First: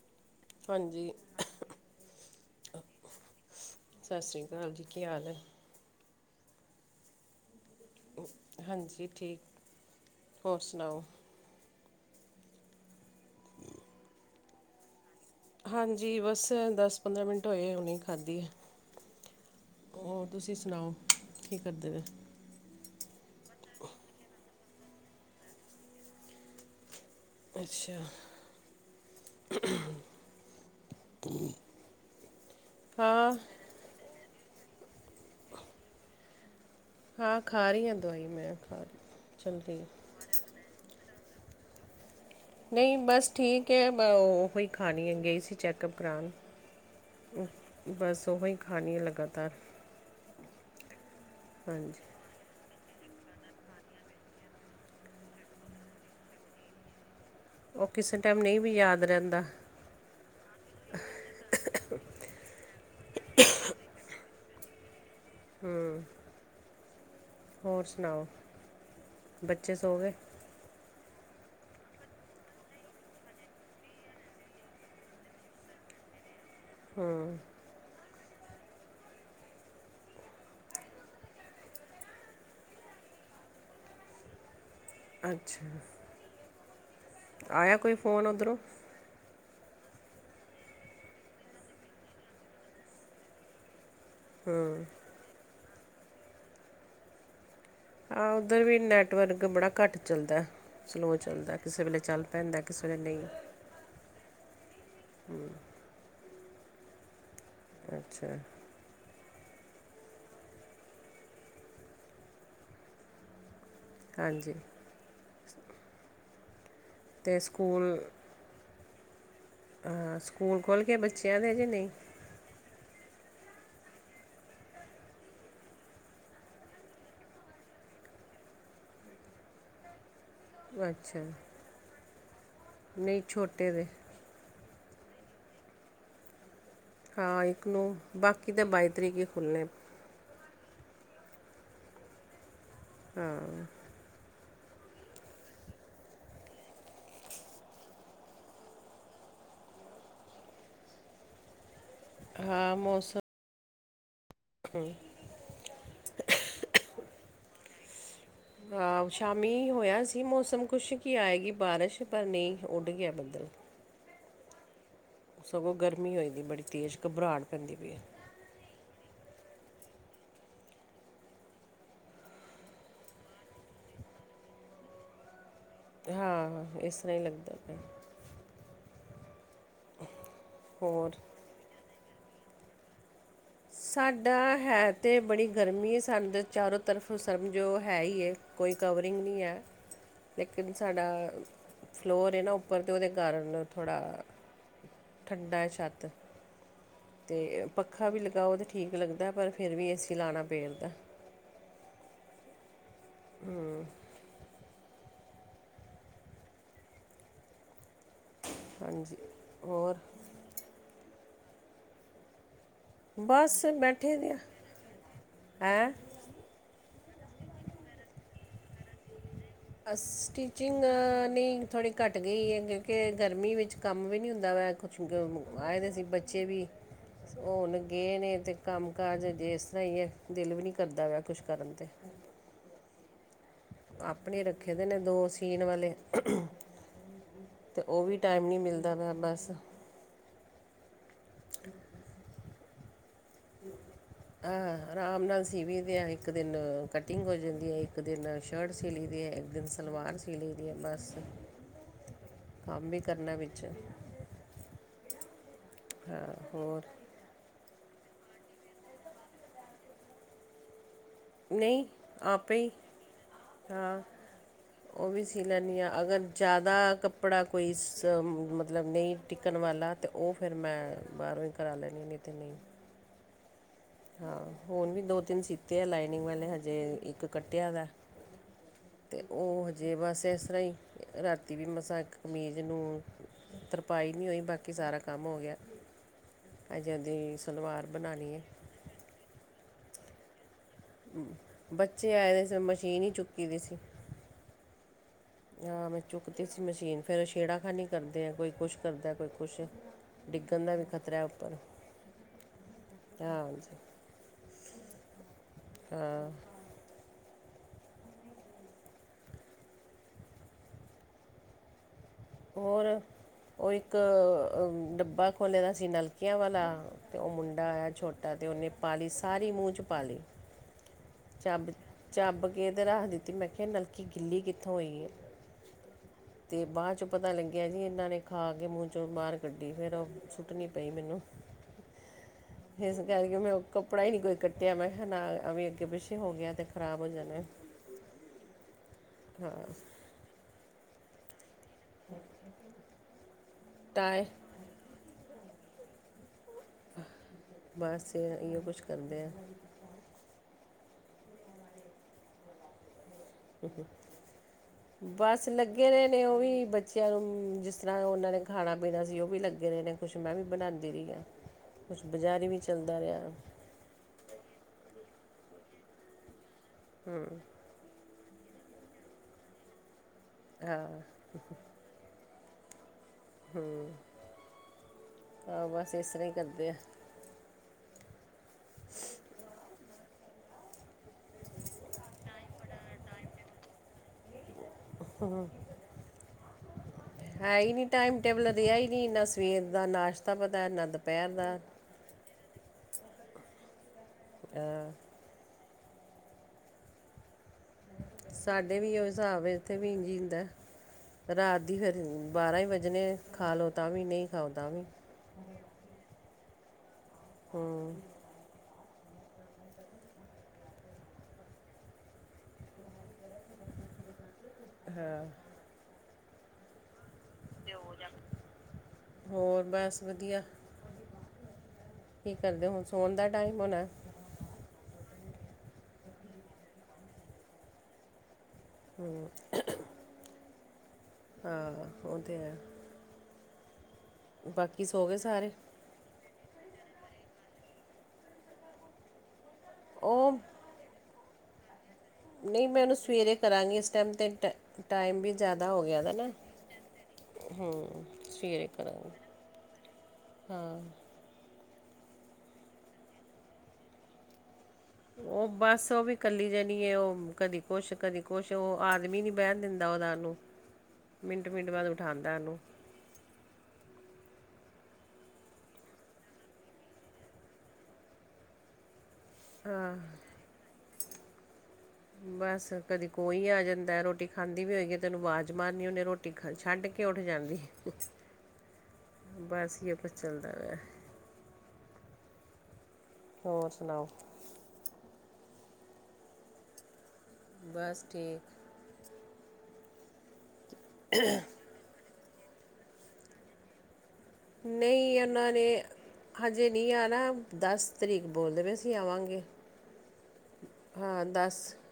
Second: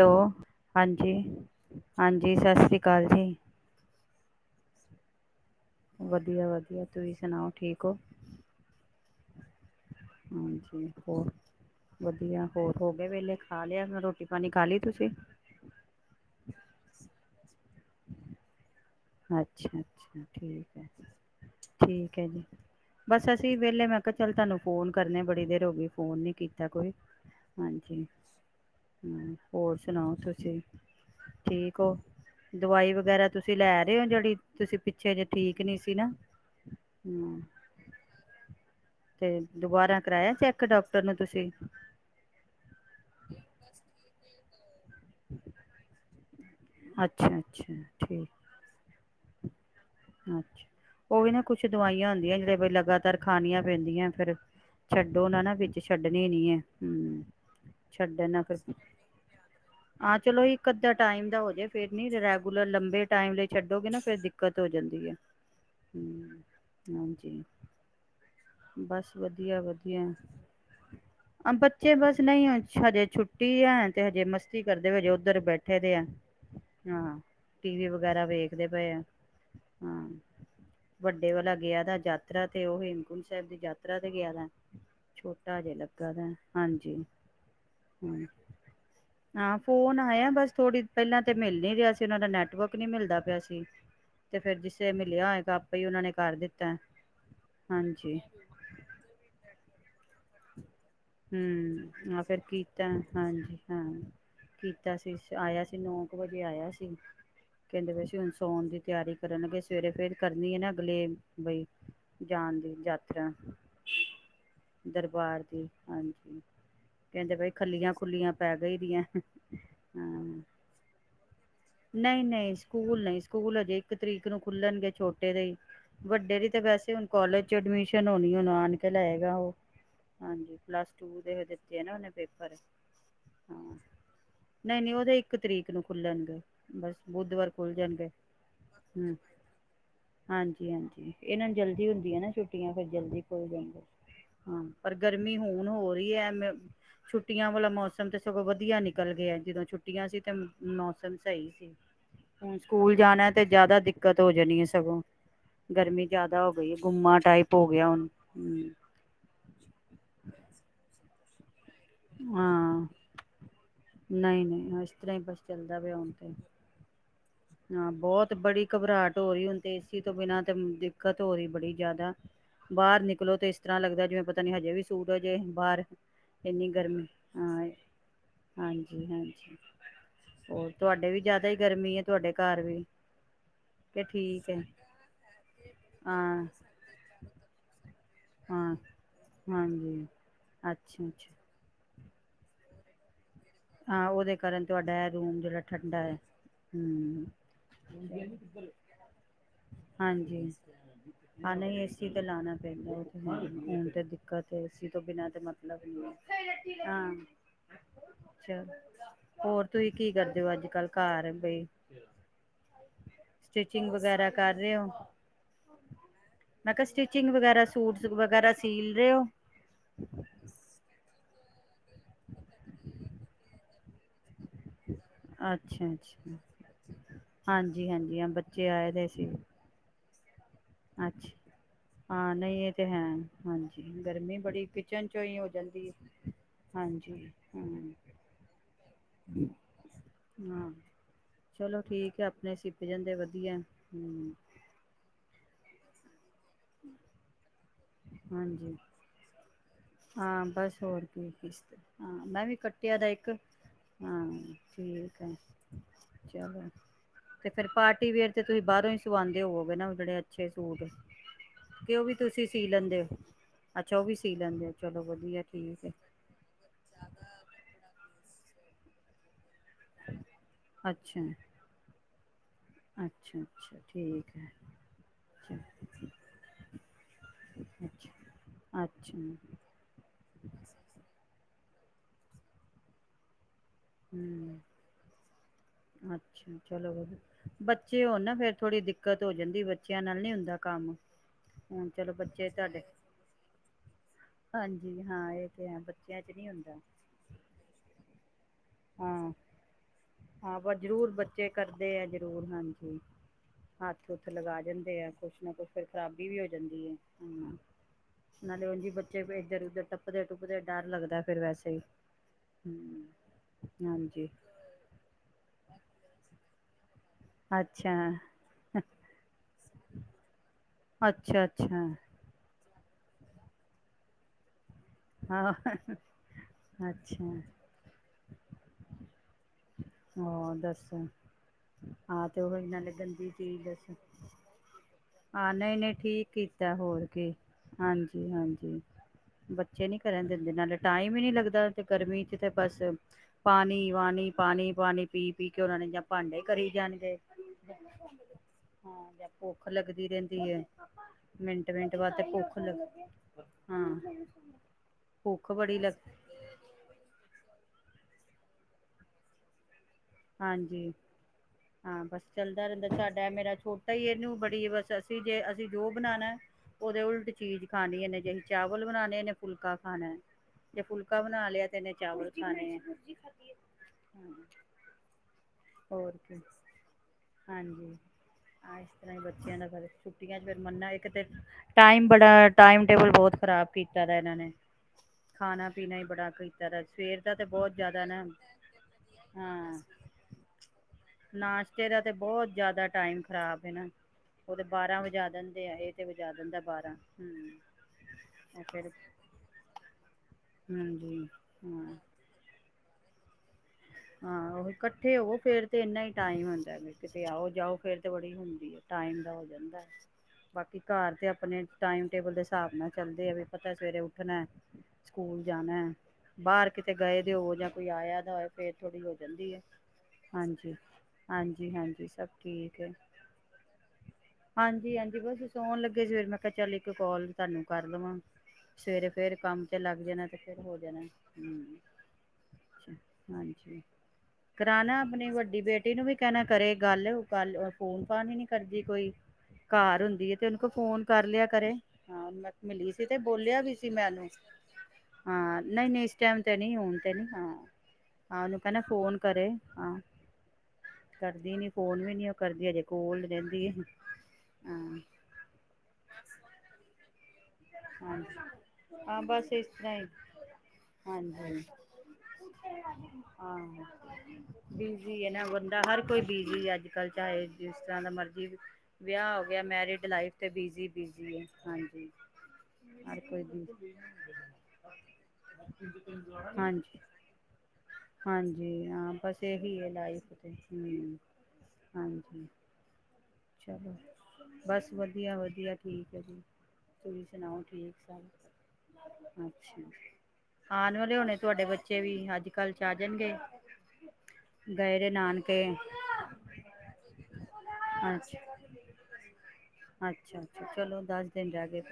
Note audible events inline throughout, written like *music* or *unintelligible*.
Hello, ਹਾਂਜੀ। ਹਾਂਜੀ, ਸਤਿ ਸ਼੍ਰੀ ਅਕਾਲ ਜੀ। ਸਤਿ ਸ਼੍ਰੀ ਅਕਾਲ ਜੀ ਕੀ ਹਾਲ ਹੈ? ਵਧੀਆ-ਵਧੀਆ। ਤੁਸੀਂ ਸੁਣਾਓ ਠੀਕ? ਹਾਂਜੀ ਠੀਕ ਹੋਰ ਹਾਂਜੀ ਸੁਣਾਓ ਹੋਰ? ਵਧੀਆ, ਹੋਰ ਹੋ ਗਏ ਵੇਲੇ? ਖਾ ਲਿਆ? ਰੋਟੀ-ਪਾਣੀ ਖਾ ਲਈ ਤੁਸੀਂ? ਹਾਂਜੀ ਬਸ। ਦਸ-ਪੰਦਰਾਂ ਮਿੰਟ ਹੋਏ। ਹੁਨੇ ਹੀ ਖਾਦੀ ਹੈ। ਅੱਛਾ-ਅੱਛਾ ਹੋਰ ਤੁਸੀਂ ਠੀਕ ਹੈ। ਸੁਣਾਓ ਕੀ ਕਰਦੇ ਠੀਕ ਪਏ ਹੈ ਜੀ। ਬਸ ਅਸੀਂ ਵੋਹਲੇ। ਮੈਂ ਕਿਹਾ ਚੱਲ ਤੁਹਾਨੂੰ ਫੋਨ ਕਰਨੇ। ਬੜੀ ਦੇਰ ਹੋ ਗਈ ਫੋਨ ਨੀ ਕੀਤਾ ਕੋਈ। ਅੱਛਾ ਹਾਂਜੀ। ਹੋਰ ਸੁਣਾਓ ਤੁਸੀਂ? ਠੀਕ ਹੋ? ਦਵਾਈ ਵਗੈਰਾ ਹਾਂ ਤੁਸੀਂ ਲੈ ਰਹੇ ਹੋ ਜਿਹੜੀ ਤੁਸੀਂ ਪਿੱਛੇਜੇ ਠੀਕ ਨੀ ਸੀ ਨਾ ਹਾਂ ਹੂੰ, ਖਾ ਰਹੀ ਹਾਂ ਦਵਾਈ ਮੈਂ ਖਾ ਰਹੀ ਤੇ ਚੱਲ ਰਹੀ ਹੈ ਦੁਬਾਰਾ ਕਰਾਇਆ ਚੈੱਕ ਡਾਕਟਰ ਨੂੰ। ਤੁਸੀੇ। ਨਹੀਂ, ਬਸ ਠੀਕ ਹੈ ਉਹੀ ਖਾਣੀ ਗਈ ਸੀ ਚੈਕਅਪ ਕਰਾਣ। ਅੱਛਾ-ਅੱਛਾ ਬਸ ਠੀਕ ਉਹਹੀ ਹੀ ਖਾਣੀ ਹੈ ਲਗਾਤਾਰ। ਅੱਛਾ ਉਹ ਵੀ ਨਾ ਕੁਛ ਹਾਂਜੀ ਦਵਾਈਆਂ ਹੁੰਦੀਆਂ ਜਿਹੜੇ ਲੱਗਾ ਤਰਖਣੀਆਂ ਪੈਂਦੀਆਂ ਫੇਿਰ ਛੱਡੋ ਨਾ-ਨਾ ਵਿੱਚ ਛੱਡਣੇ ਹੀ ਨੀ ਹੈ ਹੂੰ। ਉਹ ਕਿਸੇ ਛੱਡ ਟਾਈਮ ਨਾ ਫਿਰ ਨਹੀਂ ਵੀ ਯਾਦ ਰਹਿੰਦਾ ਆਹ ਚਲੋ ਏਕ ਅੱਧਾ ਟਾਈਮ ਦਾ ਹੋ ਜੇ ਫੇਰ ਨੀ ਰੈਗੂਲਰ ਲੰਬੇ ਟਾਈਮ ਲਈ ਛੱਡੋਗੇ ਨਾ ਫੇਿਰ ਦਿੱਕਤ ਹੋ ਜਾਂਦੀ ਹੈ। ਹੁਂ, ਹਾਂਜੀ। ਹੋਰ ਸੁਣਾਓ ਬਸ ਬੱਚੇ ਸੋ ਵਧੀਆ-ਵਧੀਆ। ਗਏ ਆ ਬੱਚੇ ਬਸ ਨਹੀਂ ਹਜੇ ਛੁੱਟੀ ਐ ਤੇ ਹਜੇ ਮਸਤੀ ਕਰਦੇ, ਹਜੇ ਉੱਧਰ ਬੈਠੇ ਦੇ ਆ। ਹਾਂ, ਟੀ ਵੀ ਵਗੈਰਾ ਵੇਖ *unintelligible* ਲੇ ਪਏ ਆਂ, ਵੱਡੇ ਵਾਲਾ ਗਿਆ ਦਾ ਯਾਤਰਾ ਤੇ ਉਹ ਵੀ ਗੁਰੂ ਸਾਹਿਬ ਦੀ ਯਾਤਰਾ ਤੇ ਗਿਆ ਆ। ਛੋਟਾ ਅਜੇ ਅੱਛਾ ਲੱਗਾ ਦਾ, ਹਾਂਜੀ, ਆਇਆ ਕੋਈ ਹੂੰ। ਫੋਨ ਉੱਧਰੋਂ ਹਾਂ ਫੋਨ ਆ ਖਾਯਾ ਬਸ ਥੋੜੀ। ਪਹਿਲਾਂ ਤੇ ਮਿਲ ਨੀ ਰਿਹਾ ਸੀ, ਉਹਨਾਂ ਦਾ ਨੈਟਵਰਕ ਨਹੀਂ ਮਿਲਦਾ ਪਿਆ ਸੀ। ਤੇ ਫੇਰ ਜਿਸ ਸੇ ਮਿਲਿਆ ਹੋਏਗਾ ਆਪੇ ਹੀ ਉਹਨਾ ਨੇ ਕਰ ਦਿੱਤਾ। ਹਾਂਜੀ। ਹਾਂ, ਉੱਧਰ ਵੀ ਨੈਟਵਰਕ ਬੜਾ ਘੱਟ ਚੱਲਦਾ। ਸਲੋ ਚੱਲਦਾ ਕਿਸੇ ਹੂੰ, ਵੇਲੇ ਹਾਂ ਚੱਲ ਫਿਰ ਪੈਂਦਾ ਕਿਸੇ ਕੀਤਾ। ਵੇਲੇ ਨਹੀਂ ਹਾਂਜੀ, ਹਾਂ। ਕੀਤਾ ਸੀ। ਆਇਆ ਸੀ ਨੌ ਕੁ ਵਜੇ ਆਇਆ ਸੀ, ਕਹਿੰਦੇ ਪਏ ਸੀ ਹੁਣ ਅੱਛਾ ਸੌਉਣ ਦੀ ਤਿਆਰੀ ਕਰਨ ਲੱਗੇ, ਸਵੇਰੇ ਫੇਰ ਕਰਨੀ ਐ ਨਾ ਅਗਲੇ ਬਈ ਜਾਣ ਦੀ ਯਾਤਰਾ। ਹਾਂਜੀ ਦਰਬਾਰ ਦੀ। ਕਹਿੰਦੇ ਅਤੇ ਬਈ ਸਕੂਲ ਖੱਲੀਆਂ-ਖੁੱਲੀਆਂ ਪੈ ਗਈ ਦੀਆਂ। ਹਾਂ, ਸਕੂਲ ਖੁੱਲ ਗਏ ਬੱਚਿਆਂ ਦੇ ਕਿ ਅਜੇ ਨਹੀਂ? ਨਹੀਂ ਸਕੂਲ ਨਹੀਂ ਸਕੂਲ ਹਜੇ ਇੱਕ ਤਰੀਕ ਨੂੰ ਖੁੱਲਣਗੇ ਛੋਟੇ ਦੇ, ਵੱਡੇ ਦੀ ਤੇ ਵੈਸੇ ਹੁਣ ਕਾਲਜ ਚ ਐਡਮਿਸ਼ਨ ਹੋਣੀ ਹੁਣ ਆਣ ਕੇ ਲਏਗਾ ਉਹ, ਹਾਂਜੀ। ਪਲੱਸ ਅੱਛਾ ਟੂ ਦੇ ਦਿੱਤੇ ਨਾ ਉਹਨੇ ਪੇਪਰ, ਨਹੀਂ ਛੋਟੇ ਹਾਂ। ਦੇ ਨਹੀਂ-ਨਹੀਂ ਉਹਦੇ ਇੱਕ ਤਰੀਕ ਨੂੰ ਖੁੱਲਣਗੇ। ਬਸ ਹਾਂ ਬੁੱਧਵਾਰ ਇੱਕ ਖੁੱਲ ਨੂੰ ਜਾਣਗੇ, ਬਾਕੀ ਤਾਂ ਬਾਈ ਤਰੀਕ ਹੂੰ, ਹੀ ਖੁੱਲ੍ਹਣੇ ਹਾਂਜੀ। ਹਾਂਜੀ, ਇਹਨਾਂ ਨੂੰ ਜਲਦੀ ਹੁੰਦੀਆਂ ਨਾ ਛੁੱਟੀਆਂ, ਫ਼ਿਰ ਜਲਦੀ ਖੁੱਲ ਜਾਣਦੇ। ਹਾਂ, ਪਰ ਗਰਮੀ ਹੁਣ ਹੋ ਰਹੀ ਐ, ਮੈਂ ਛੁੱਟੀਆਂ ਵਾਲਾ ਮੌਸਮ ਤੇ ਸਗੋਂ ਵਧੀਆ ਨਿਕਲ ਗਿਆ, ਜਦੋਂ ਛੁੱਟੀਆਂ ਸੀ ਤੇ ਮੌਸਮ ਸਹੀ ਸੀ। ਹੁਣ ਹਾਂ ਸਕੂਲ ਜਾਣਾ ਮੌਸਮ ਤੇ ਜਿਆਦਾ ਦਿਕ -ਕਤ ਹੋ ਜਾਣੀ ਏ ਸਗੋਂ, ਗਰਮੀ ਜਿਆਦਾ ਹੋ ਗਈ ਏ, ਗੁੰਮਮਾ ਟਾਈਪ ਹੋ ਗਿਆ ਹੁਣ। ਹਮ ਹਾ, ਸ਼ਾਮੀ ਹੋਇਆ ਸੀ ਮੌਸਮ, ਕੁਛ ਕੀ ਆਏਗੀ ਬਾਰਿਸ਼ ਪਰ ਨਹੀਂ ਉੱਡ ਗਿਆ ਬੱਦ ਨਹੀਂ-ਨਹੀਂ। ਇਸ ਤਰਾਂ ਹੀ ਬਸ ਸਗੋਂ ਚੱਲਦਾ ਪਿਆ ਹੁਣ ਗਰਮੀ ਹੋਈ ਤੇ। ਦੀ ਬੜੀ ਤੇਜ਼ ਘਬਰਾਹਟ ਪੈਂਦੀ ਹਾਂ, ਪਈ ਹੈ ਬਹੁਤ ਬੜੀ ਘਬਰਾਹਟ ਹੋ ਰਹੀ, ਹੁਨ ਤੇ ਏ ਸੀ ਤੋਂ ਬਿਨਾਂ ਤੇ ਦਿੱਕਤ ਹੋ ਰਹੀ ਬੜੀ ਜਿਆਦਾ। ਬਾਹਰ ਨਿਕਲੋ ਤੇ ਇਸ ਤਰ੍ਹਾਂ ਲੱਗਦਾ, ਜਿਵੇਂ ਪਤਾ ਨੀ ਹਜੇ ਵੀ ਸੂਰਜ ਏ। ਬਾਰ ਹਾਂ ਇੰਨੀ ਇਸ ਗਰਮੀ, ਤਰ੍ਹਾਂ ਹੀ ਲੱਗਦਾ ਹਾਂ ਪਿਆ ਹਾਂਜੀ ਹਾਂਜੀ। ਹੋਰ ਤੁਹਾਡੇ ਵੀ ਜ਼ਿਆਦਾ ਈ ਗਰਮੀ ਏ, ਤੁਹਾਡੇ ਘਰ ਵੀ। ਕਿ ਠੀਕ ਸਾਡਾ ਹੈ ਤੇ ਬੜੀ ਗਰਮੀ ਸਾਨੂੰ ਹਾਂ-ਹਾਂ ਚਾਰੋਂ ਤਰਫ਼ੋਂ ਸਮਝੋ ਹੈ ਈ ਏ ਕੋਈ ਕਵਰਿੰਗ ਨਹੀਂ ਏ ਹਾਂਜੀ। ਲੇਕਿਨ ਸਾਡਾ ਅੱਛਾ-ਅੱਛਾ ਫਲੋਰ ਏ ਨਾ ਉੱਪਰ ਤੇ ਉਹਦੇ ਕਾਰਨ ਹਾਂ ਥੋੜ੍ਹਾ ਉਹਦੇ ਕਾਰਨ ਤੁਹਾਡਾ ਇਹ ਰੂਮ ਜਿਹੜਾ ਠੰਡਾ ਏ ਛੱਤ। ਹੈ। ਹੂੰ ਤੇ ਪੱਖਾ ਵੀ ਲਗਾਉ ਤੇ ਠੀਕ ਲੱਗਦਾ, ਪਰ ਫਿਰ ਵੀ ਏ ਸੀ ਹਾਂਜੀ ਲਾਣਾ ਪੈਂਦਾ। ਹਾਂ, ਨਹੀਂ ਏ ਸੀ ਤੇ ਲਾਣਾ ਪੈਂਦਾ, ਹੁਣ ਤੇ ਦਿੱਕਤ ਏ ਏ ਸੀ ਤੋਂ ਬਿਨਾਂ ਤੇ ਮਤਲਬ ਹੀ ਹਾਂ *inaudible* ਹੋਰ ਤੁਸੀਂ ਕੀ ਕਰਦੇ ਹੋ, ਅੱਜ ਕੱਲ ਘਰ ਬਈ। ਬਸ ਸਟਿਚਿੰਗ ਬੈਠੇ ਵਗੈਰਾ ਦੇ ਆ ਕਰ ਰਹੇ ੳ, ਹੈਂ ਮੈਂ ਕਿਆ ਸ ਸਟਿਚਿੰਗ ਵਗੈਰਾ, ਸੂਟ ਵਗੈਰਾ ਸੀਲ ਰਹੇ ਹੋ? ਸਟੀਚਿੰਗ ਨਹੀਂ ਥੋੜ੍ਹੀ ਘੱਟ ਗਈ ਏ ਕਿਉਂਕਿ ਗਰਮੀ ਵਿੱਚ ਕੰਮ ਵੀ ਨਹੀਂ ਹੁੰਦਾ। ਹੁੰਦਾ ਵਾ ਕੁਛ *unintelligible* ਆਏ ਵੇ ਅੱਛਾ ਸੀ ਅੱਛਾ ਬੱਚੇ ਵੀ। ਓ ਹੁਣ ਹਾਂਜੀ ਗਏ ਹਾਂਜੀ ਹਾਂ ਨੇ ਤੇ ਬੱਚੇ ਆਏ ਦੇ ਕੰਮ-ਕਾਜ ਸੀ ਹਜੇ ਇਸ ਤਰ੍ਹਾਂ ਹੀ ਐ। ਅੱਛਾ, ਹਾਂ ਨਹੀਂ ਇਹ ਤੇ ਹੈ। ਹਾਂਜੀ, ਗਰਮੀ ਆਪਣੇ ਬੜੀ ਰੱਖੇ ਦੇ ਨੇ ਕਿਚਨ ਚੋਂ ਦੋ ਹੀ ਹੋ ਸੀਨ ਜਾਂਦੀ ਵਾਲੇ ਏ। ਅਤੇ ਹਾਂਜੀ, ਹੂੰ। ਉਹ ਵੀ ਟਾਈਮ ਨਹੀਂ ਮਿਲਦਾ ਵਾ ਬਸ ਹਾਂ ਚਲੋ ਠੀਕ ਏ, ਅਪਣੇ ਸਿੱਪ ਜਾਂਦੇ ਵਧ ਇਹ ਅਰਾਮ ਨਾਲ ਸੀਵੀ ਦੇ ਏਵ ਇੱਕ ਦਿਨ ਕਟਿੰਗ ਹੋ ਜਾਂਦੀ ਏ ਇੱਕ ਦਿਨ ਸ਼ਰਟ ਹਾਂਜੀ ਸੀ ਲਈ ਦੀ ਏ। ਇੱਕ ਦਿਨ ਸਲਵਾਰ ਸੀ ਹਾਂ ਲਈ ਦੀ ਏ ਹੋਰ ਬਸ। ਹਾਂ ਮੈਂ ਵੀ ਕੰਮ ਕੱਟਿਆ ਦਾ ਇੱਕ ਕਰਨਾ ਵਿੱਚ ਹਾਂ ਠੀਕ ਏ ਹੋਰ ਤੇ ਫੇਿਰ ਪਾਰਟੀ ਵੇਅਰ ਤੇ ਤੁਸੀਂ ਬਾਹਰੋਂ ਈ ਸਵਾਉਂਦੇ ਹੋਵੋਗੇ ਨਾ ਜਿਹੜੇ ਅੱਛੇ ਸੂਟ ਨਹੀਂ ਕੇ ੳਵੀ ਤੁਸੀਂ ਆਪੇ ਸੀ ਹੀ ਲੈਂਦੇ ੳ ਹਾਂ ਉਹ ਵੀ ਸੀ ਲੈਨੀ ਠੀਕ ਆ ਹੈ ਅਗਰ ਜ਼ਿਆਦਾ ਕੱਪੜਾ ਕੋਈ ਸ ਮਤਲਬ ਨਹੀ ਟਿਕਨ ਵਾਲਾ ਤੇ ਉਹ ਫਿਰ ਮੈਂ ਅੱਛਾ ਬਾਹਰੋਂ ਈ ਕਰਾ ਲੈਂਨੀ ਨਹੀਂ ਤੇ ਨਹੀਂ ਅੱਛਾ ਅੱਛਾ ਠੀਕ ਹਾਂ ਹੈ ਹੁਨ ਵੀ ਦੋ ਤਿੰਨ ਸੀਤੇ ਆ ਅੱਛਾ ਲਾਈਨਿੰਗ ਵਾਲੇ ਹਜੇ ਇੱਕ ਕੱਟਿਆ ਦਾ ਅੱਛਾ ਅੱਛਾ ਤੇ ਉਹ ਹਜੇ ਬਸ ਇਸ ਤਰ੍ਹਾਂ ਈ ਰਾਤੀ ਵੀ ਮਸਾਂ ਇੱਕ ਕਮੀਜ਼ ਨੂੰ ਤਰਪਾਈ ਨਹੀਂ ਹੋਈ ਹਮ ਬਾਕੀ ਸਾਰਾ ਕੰਮ ਹੋ ਗਿਆ ਅੱਛਾ ਅਜੇ ਚਲੋ ਉਹਦੀ ਸਲਵਾਰ ਬੱਚੇ ਹੋਨ ਬਣਾਉਣੀ ਨਾ ਹੈ ਫੇਿਰ ਥੋੜ੍ਹੀ ਦਿੱਕਤ ਹੋ ਜਾਂਦੀ ਬੱਚਿਆਂ ਨਾਲ ਨਹੀ ਹੁੰਦਾ ਚਲੋ ਆਏ ਦੇ ਬੱਚੇ ਸੀ ਤੁਹਾਡੇ ਮਸ਼ੀਨ ਹੀ ਚੁੱਕੀ ਹਾਂਜ ਹ ਮੈਂ ਚੁੱਕਤੀ ਸੀ ਮਸ਼ੀਨ ਫੇਰ ਛੇੜਾ ਖਾਨੀ ਕਰਦੇ ਆ ਕੋਈ ਕੁਸ਼ ਕਰਦਾ ਕੋਈ ਹਾਂ ਕੁਸ਼ ਹਾਂ ਡਿੱਗਣ ਪਰ ਦਾ ਵੀ ਜ਼ਰੂਰ ਖਤਰਾ ਬੱਚੇ ਉੱਪਰ ਕਰਦੇ ਆ ਜ਼ਰੂਰ ਹਾਂਜੀ ਹਾਜੀ ਹੱਥ ਲਗਾ ਜਾਂਦੇ ਆ ਕੁਸ਼ ਨਾ ਕੁਸ਼ ਫੇਰ ਖ਼ਰਾਬੀ ਹਾਂ ਵੀ ਹੋ ਜਾਂਦੀ ਏ ਨਾਲੇ ਓ ਜੀ ਬੱਚੇ ਇਧਰ ਉਧਰ ਟੱਪਦੇ ਟੁੱਪਦੇ ਡਰ ਲੱਗਦਾ ਫਿਰ ਵੈਸੇ ਈ ਹੋਰ ਉਹ ਇੱਕ ਹਾਂਜੀ ਡੱਬਾ ਖੋਲੇਆ ਦਾ ਸੀ ਨਲਕਿਆਂ ਵਾਲਾ ਤੇ ਉਹ ਮੁੰਡਾ ਆਇਆ ਅੱਛਾ ਛੋਟਾ ਤੇ ਉਹਨੇ ਪਾਲੀ ਸਾਰੀ ਮੂੰਹ 'ਚ ਪਾਲੀ ਅੱਛਾ ਚੱਬ ਅੱਛਾ ਚੱਬ ਕੇ ਤੇ ਰੱਖ ਦਿੱਤੀ ਮੈਂ ਕਿਹਾ ਨਲਕੀ ਗਿੱਲੀ ਕੀਤ ਆਹ *inaudible* ਅਤੇ ਬਾਅਦ ਚੋਂ ਪਤਾ ਲੱਗਿਆ ਜੀ ਇਹਨਾਂ ਨੇ ਖਾ ਕੇ ਮੂੰਹ ਚੋਂ ਬਾਹਰ ਕੱਢੀ ਫਿਰ ਉਹ ਹੋਰ ਸੁੱਟਣੀ ਦੱਸ ਪਈ ਮੈਨੂੰ ਆਹ ਤੇ ਉਹੀ ਨਾਲੇ ਇਸ ਗੰਦੀ ਕਰਕੇ ਮੈਂ ਚੀਜ਼ ਦੱਸ ਕੱਪੜਾ ਈ ਨੀ ਕੋਈ ਕੱਟਿਆ ਮੈਂ ਕਿਹਾ ਹਾਂ ਏਵੇਂ ਨਹੀਂ ਅੱਗੇ ਨਹੀਂ ਪਿੱਛੇ ਠੀਕ ਹੋ ਗਿਆ ਅਤੇ ਕੀਤਾ ਖਰਾਬ ਹੋਰ ਹੋ ਕੇ ਜਾਣਾ ਹਾਂਜੀ ਹਾਂਜੀ ਹਾਂ- ਬੱਚੇ ਨੀ ਕਰਨ ਨਾਲੇ ਟਾਈਮ ਈ ਨੀ ਲੱਗਦਾ ਗਰਮੀ ਚ ਤੇ ਬਸ ਪਾਨੀ ਟਾਏ ਵਾਨੀ ਪਾਨੀ ਪਾਨੀ ਪੀ ਪੀ ਕੇ ਉਹਨਾ ਨੇ ਜਾਂ ਭਾਂਡੇ ਕਰੀ ਜਾਣਗੇ ਬਸ ਇਹੋ ਕੁਛ ਕਰਦੇ ਹਾਂ ਆ ਭੁੱਖ ਲੱਗਦੀ ਰਹਿੰਦੀ ਏ ਮਿੰਟ ਮਿੰਟ ਬਾਅਦ ਤੇ ਭੁੱਖ ਲੱਗ ਹਾਂ ਬਸ ਭੁੱਖ ਬੜੀ ਲੱਗੇ ਰਹੇ ਲੱਗ ਨੇ ਉਹ ਵੀ ਬੱਚਿਆਂ ਨੂੰ ਜਿਸ ਤਰ੍ਹਾਂ ਉਹਨਾਂ ਨੇ ਖਾਣਾ ਪੀਣਾ ਸੀ ਉਹ ਵੀ ਲੱਗੇ ਰਹੇ ਨੇ ਕੁਛ ਮੈਂ ਵੀ ਹਾਂਜੀ ਬਣਾਉਂਦੀ ਰਹੀ ਹਾਂ ਕੁਛ ਹਾਂ ਬਸ ਬਜ਼ਾਰੀ ਵੀ ਚੱਲਦਾ ਰਹਿੰਦਾ ਰਿਹਾ ਸਾਡਾ ਇਹ ਮੇਰਾ ਛੋਟਾ ਇਹਨੂੰ ਬੜੀ ਬਸ ਜੇ ਅਸੀਂ ਜੋ ਬਣਾਉਣਾ ਉਹਦੇ ਉਲਟ ਚੀਜ਼ ਖਾਣੀ ਇਹਨੇ ਜੇ ਚਾਵਲ ਬਣਾਣੇ ਇਹਨੇ ਫੁਲਕਾ ਖਾਣਾ ਜੇ ਹਾਂ ਫੁਲਕਾ ਬਣਾ ਲਿਆ ਤੇ ਇਹਨੇ ਚਾਵਲ ਖਾਣੇ ਹੈ ਹਮ ਹ ਬਸ ਇਸ ਹੋਰ ਤਰ੍ਹਾਂ ਹੀ ਕੀ ਕਰਦੇ ਆ ਹਾਂ ਇਸ ਤਰ ਹੀ ਬੱਚਿਆਂ ਫ ਛੁੱਟੀਆਂ ਚ ਟਾਇਮ ਬੜਾ ਟਾਈਮ ਟੇਬਲ ਬਹੁਤ ਖਰਾਬ ਕੀਤਾ *unintelligible* ਇਹਨਾਂ ਨੇ ਖਾਣਾ ਪੀਣਾ ਹੀ ਬੜਾ ਕੀਤਾ ਦਾ ਸਵੇਰ ਦਾ ਤੇ ਹੈ ਬਹੁਤ ਹੀ ਨਹੀਂ ਜ਼ਿਆਦਾ ਟਾਈਮ ਨਾ ਟੇਬਲ ਰਿਹਾ ਹੀ ਨਾ ਸਵੇਰ ਹਾਂ ਦਾ ਨਾਸ਼ਤਾ ਪਤਾ ਨਾ ਦੁਪਹਿਰ ਦਾ ਨਾਸ਼ਤੇ ਦਾ ਤੇ ਬਹੁਤ ਜ਼ਿਆਦਾ ਟਾਈਮ ਖ਼ਰਾਬ ਹੈ ਨਾ ਉਹਦੇ ਹਾਂ। ਬਾਰਾਂ ਵਜਾ ਦਿੰਦੇ ਇਹ ਤੇ ਵਜਾ ਦਿੰਦਾ ਬਾਰਾਂ ਹੁ ਸਾਡੇ ਵੀ ਉਹ ਹਿਸਾਬ ਇੱਥੇ ਵੀ ਇੰਝ ਹੁੰਦਾ ਹਾਂਜੀ ਰਾਤ ਦੀ ਹਾਂ ਫੇਿਰ ਬਾਰਾਂ ਈ ਵਜਣੇ ਖਾ ਲੋੋ ਹਾਂ ਉਹੀ ਇਕੱਠੇ ਹੋਵੋ ਫੇਰ ਤੇ ਇੰਨਾ ਈ ਟਾਈਮ ਹੁੰਦਾ ਕਿਤੇ ਆਓ ਜਾਓ ਫੇਰ ਹੂੰ ਤੇ ਬੜੀ ਹੁੰਦੀ ਏ ਟਾਈਮ ਦਾ ਹੋ ਜਾਂਦਾ ਬਾਕੀ ਘਰ ਤੇ ਅਪਨੇ ਟਾਈਮ ਟੇਬਲ ਦੇ ਹਿਸਾਬ ਨਾਲ ਚੱਲਦੇ ਆ ਵੀ ਪਤਾ ਸਵੇਰੇੱ ੳ ੳਠਣਾ ਹਾਂ ਸਕੂਲ ਜਾਨਾ ਬਾਹਰ ਕਿਤੇ ਗਏ ਦੇ ਹੋਵੋ ਜਾਂ ਕੋਈ ਆਇਆ ਦਾ- ਫੇਰ ਥੋੜੀ ਹੋ ਜਾਂਦੀ ਹੈ ਹੋਰ ਬਸ ਵਧੀਆ ਹਾਂਜੀ ਹਾਂਜੀ -ਹਾਂਜੀ ਸਭ ਕੀ ਕਰਦੇ ਠੀਕ ਹੁਣ ਹੈ ਸੌਣ ਦਾ ਟਾਈਮ ਹੋਣਾ ਹਾਂਜੀ ਹਾਂਜੀ ਬਸ ਸੋਣ ਲੱਗੇ ਸਵੇਰ ਮੈਂ ਕਿਹਾ, ਚੱਲ ਇੱਕ ਕੋਲ ਤੁਹਾਨੂੰ ਕਰ ਦੇਵਾਂ। ਸਵੇਰੇ ਫਿਰ ਕੰਮ ਚ ਲੱਗ ਜਾਣਾ, ਤੇ ਫਿਰ ਹੋ ਜਾਣਾ। ਹਮ ਹਾਂ ਉਹ ਤੇ ਹੈ। ਹਾਂਜੀ ਬਾਕੀ ਕਰਾਣਾ ਸੋ ਗਏ ਆਪਣੀ ਸਾਰੇ ਵੱਡੀ ਬੇਟੀ ਨੂੰ ਵੀ। ਕਹਿ ਨਾ ਕਰੇ, ਗੱਲ ਗੱਲ ਫੋਨ ਫਾਨ ਹੀ ਨੀ ਕਰਦੀ ਕੋਈ ਘਰ ਹੁੰਦੀ ਉਹ ਹੈ ਤੇ ਉਹਨੂੰ ਕੋਲ ਫੋਨ ਕਰ ਲਿਆ ਕਰੇ ਹਾਂ ਮੈਂ ਨਹੀਂ ਮਿਲੀ ਉਹਨੂੰ ਸੀ, ਤੇ ਸਵੇਰੇ ਬੋਲਿਆ ਵੀ ਕਰਾਂਗੀ ਇਸ ਸੀ। ਟਾਈਮ ਮੈਂਨੂੰ ਤੇ ਟ ਟਾਈਮ ਵੀ ਹਾਂ ਜ਼ਿਆਦਾ ਹੋ ਨਹੀਂ ਗਿਆ ਨਹੀਂ ਦਾ ਇਸ ਨਾ ਟਾਈਮ ਤੇ ਨਹੀਂ ਹ ਹਾਂਾਂ! ਹੂੰ ਉਹਨੂੰ ਸਵੇਰੇ ਕਹ ਕਰਾਂਗੀ ਫੋਨ ਕਰੇ ਹਾਂ ਹਾਂ ਕਰਦੀ ਨੀ। ਫੋਨ ਵੀ ਨੀ ਉਹ ਕਰਦੀ, ਅਜੇ ਕੋਲ ਰਹਿੰਦੀ ਆ। ਉਹ ਬਸ ਉਹ ਵੀ ਕੱਲੀ ਜਣੀ ਹੈ ਉਹ ਕਦੀ ਕੁਛ ਕਦੀ ਹਾਂਜੀ ਕੁਛ, ਉਹ ਹਾਂ ਆਦਮੀ ਨੀ ਬਸ ਬਹਿਣ ਇਸ ਦਿੰਦਾ ਤਰ੍ਹਾਂ ਹੀ ਉਹਦਾ ਨੂੰ। ਮਿੰਟ ਹਾਂਜੀ ਮਿੰਟ ਬਾਅਦ ਉਠਾਉਂਦਾ ਉਹਨੂੰ ਹਾਂ। ਬੀਜੀ ਹੈ ਨਾ ਬੰਦਾ। ਹਰ ਕੋਈ ਬੀਜੀ ਅੱਜ ਕੱਲ ਚਾਹੇ ਜਿਸ ਤਰ੍ਹਾਂ ਦਾ ਮਰਜ਼ੀ। ਵਿਆਹ ਹੋ ਗਿਆ, ਹਾਂ ਮੈਰਿਡ ਲਾਈਫ ਤੇ ਬੀਜੀ ਬੀਜੀ ਹਾਂਜੀ। ਬਸ ਕਦੀ ਹਰ ਕੋਈ ਆ ਬਿਜ਼ੀ ਜਾਂਦਾ। ਰੋਟੀ ਖਾਂਦੀ ਵੀ ਹੋਏਗੀ, ਤੈਨੂੰ ਆਵਾਜ਼ ਮਾਰਨੀ ਹੇ ਰੋਟੀ ਛੱਡ ਹਾਂਜੀ ਕੇ ਉੱਠ ਜਾਂਦੀ। ਹਾਂਜੀ। ਹਾਂ ਬਸ ਇਹੀ ਹੈ ਇਹ ਕੁਛ ਲਾਈਫ ਚੱਲਦਾ ਤੇ ਹੈ ਹਮ। ਹਾਂਜੀ! ਹੋਰ ਚਲੋ ਸੁਣਾਓ ਬਸ ਵਧੀਆ ਵਧੀਆ। ਠੀਕ ਹੈ ਜੀ! ਤੁਸੀਂ ਸੁਣਾਓ ਠੀਕ ਸਾਰੇ ਅੱਛਾ ਆਉਣ ਵਾਲੇ ਹੋਣੇ ਤੁਹਾਡੇ ਬੱਚੇ ਵੀ ਅੱਜ ਕੱਲ ਚ ਆ ਜਾਣਗੇ। ਗਏ ਦੇ ਨਹੀਂ ਉਹਨਾਂ ਨੇ ਨਾਨਕੇ ਹਜੇ ਨਹੀਂ ਆ ਨਾ! ਦਸ ਤਰੀਕ ਅੱਛਾ ਬੋਲ ਦੇਵੇ ਅਸੀਂ ਆਵਾਂਗੇ। ਅੱਛਾ ਅੱਛਾ, ਚਲੋ ਦਸ ਦਿਨ ਰਹਿ ਗ।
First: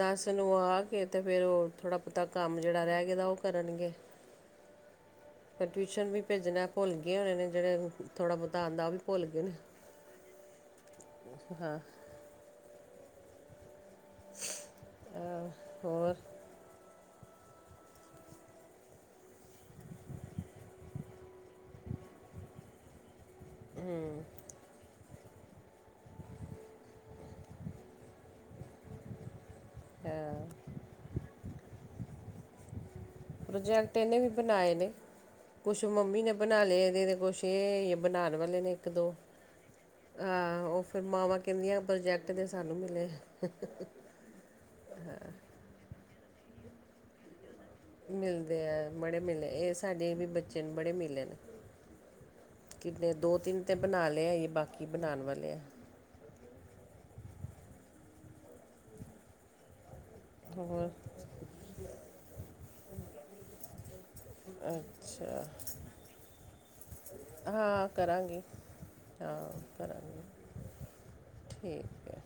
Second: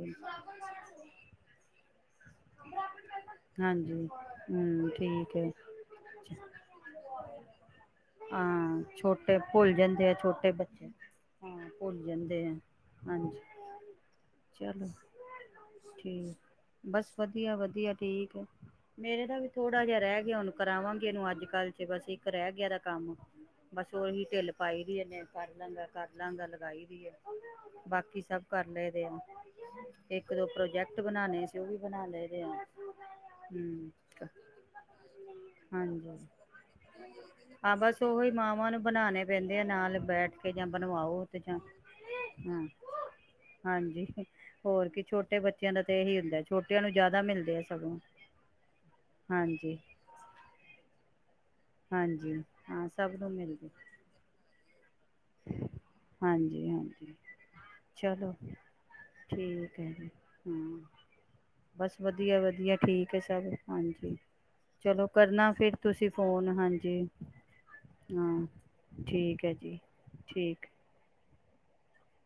ਦਸ ਨੂੰ ਆ ਕੇ, ਤੇ ਫਿਰ ਉਹ ਥੋੜਾ ਪਤਾ ਕੰਮ ਜਿਹੜਾ ਰਹਿ ਗਿਆ ਉਹ ਕਰਨਗੇ। ਹਾਂਜੀ ਹਮ! ਠੀਕ। ਹੈ ਫਿਰ ਟਿਊਸ਼ਨ ਵੀ ਭੇਜਣਾ ਭੁੱਲ ਗਏ ਹੋਣੇ, ਨੇ ਜਹੜੇ ਥੋੜਾ ਬਹੁਤਾ ਹਾਂ ਆਂਦਾ ਉਹ ਵੀ ਭੁੱਲ ਛੋਟੇ ਗਏ ਨੇ। ਜਾਂਦੇ ਆ ਛੋਟੇ ਬੱਚੇ ਹਾਂ ਭੁੱਲ ਜਾਂਦੇ ਆ। ਹਾਂਜੀ ਚਲੋ ਹਾਂ, ਹੋਰ ਠੀਕ ਬਸ। ਵਧੀਆ ਵਧੀਆ ਠੀਕ ਹੈ। ਮੇਰੇ ਦਾ ਵੀ ਥੋੜਾ ਜਿਹਾ ਰਹਿ ਗਿਆ, ਹੁਣ ਕਰਾਵਾਂਗੇ ਇਹਨੂੰ ਅੱਜ ਕੱਲ੍ਹ ਚ ਬਸ ਇੱਕ ਰਹਿ ਗਿਆ ਦਾ ਕੰਮ। ਬਸ ਉਓਹੀ ਢਿੱਲ ਪਾਈ ਵੀ ਇਹਨੇ। ਕਰ ਲਾਂਗਾ ਕਰ ਲਾਂਗਾ ਲਗਾਈ ਦੀ ਆ ਬਾਕੀ ਸਭ ਕਰ ਲਏ ਦੇਨ। ਇੱਕ ਦੋ ਪ੍ਰੋਜੈਕਟ ਬਣਾਣੇ ਸੀ ਉਹ ਵੀ ਬਣਾ ਲਏਦੇ ਆ। ਪ੍ਰੋਜੈਕਟ ਇਹਨੇ ਵੀ ਹਮ ਬਣਾਏ ਨੇ। ਕੁਛ ਹਾਂਜੀ ਮੰਮੀ ਨੇ ਬਣਾ ਲਏ। ਇਹਦੇ ਤੇ ਕੁਛ ਹਾਂ ਇਹ ਬਸ ਉਹੀ ਬਣਾਉਣ ਵਾਲੇ ਮਾਵਾਂ ਨੇ ਨੂੰ ਇੱਕ ਦੋ। ਬਣਾਣੇ ਪੈਂਦੇ ਆ ਨਾਲ ਬੈਠ ਕੇ ਹਹ! ਜਾਂ ਉਹ ਫਿਰ ਬਣਵਾਓ ਮਾਵਾਂ ਤੇ ਜਾਂ ਕਿਹਿੰਨੀਆਂ ਪ੍ਰੋਜੈਕਟ ਦੇ ਹਾਂ ਸਾਨੂੰ ਮਿਲੇ ਹ! ਹਾਂਜੀ ਹੋਰ ਕੀ ਛੋਟੇ ਬੱਚਿਆਂ ਦਾ ਤੇ ਇਹੀ ਹੁੰਦਾ ਛੋਟਿਆਂ ਨੂੰ ਜ਼ਿਆਦਾ ਮਿਲਦੇ। ਸਗੋਂ ਮਿਲਦੇ ਹੈ। ਬੜੇ ਮਿਲੇ ਇਹ ਹਾਂਜੀ ਸਾਡੇ ਵੀ ਬੱਚੇ ਨੇ ਬੜੇ ਮਿਲੇ ਨੇ। ਹਾਂਜੀ ਹਾਂ ਕਿੰਨੇ ਸਭ ਨੂੰ ਦੋ ਮਿਲ ਤਿੰਨ ਗ। ਤੇ ਬਣਾ ਲਏ ਆ ਇਹ ਬਾਕੀ ਬਣਾਉਣ ਵਾਲੇ ਆ ਹਾਂਜੀ ਹਾਂਜੀ। ਚਲੋ ਠੀਕ ਹੈ ਜੀ। ਹਮ! ਹੋਰ ਬਸ ਵਧੀਆ ਵਧੀਆ ਠੀਕ ਹੈ ਸਭ ਹਾਂਜੀ। ਚਲੋ ਅੱਛਾ ਕਰਨਾ ਫਿਰ ਤੁਸੀਂ ਫੋਨ ਹਾਂਜੀ ਹਾਂ ਹਾਂ। ਕਰਾਂਗੀ ਠੀਕ ਹਾਂ ਹੈ ਜੀ ਕਰਗੇ। ਠੀਕ। ਠੀਕ ਹੈ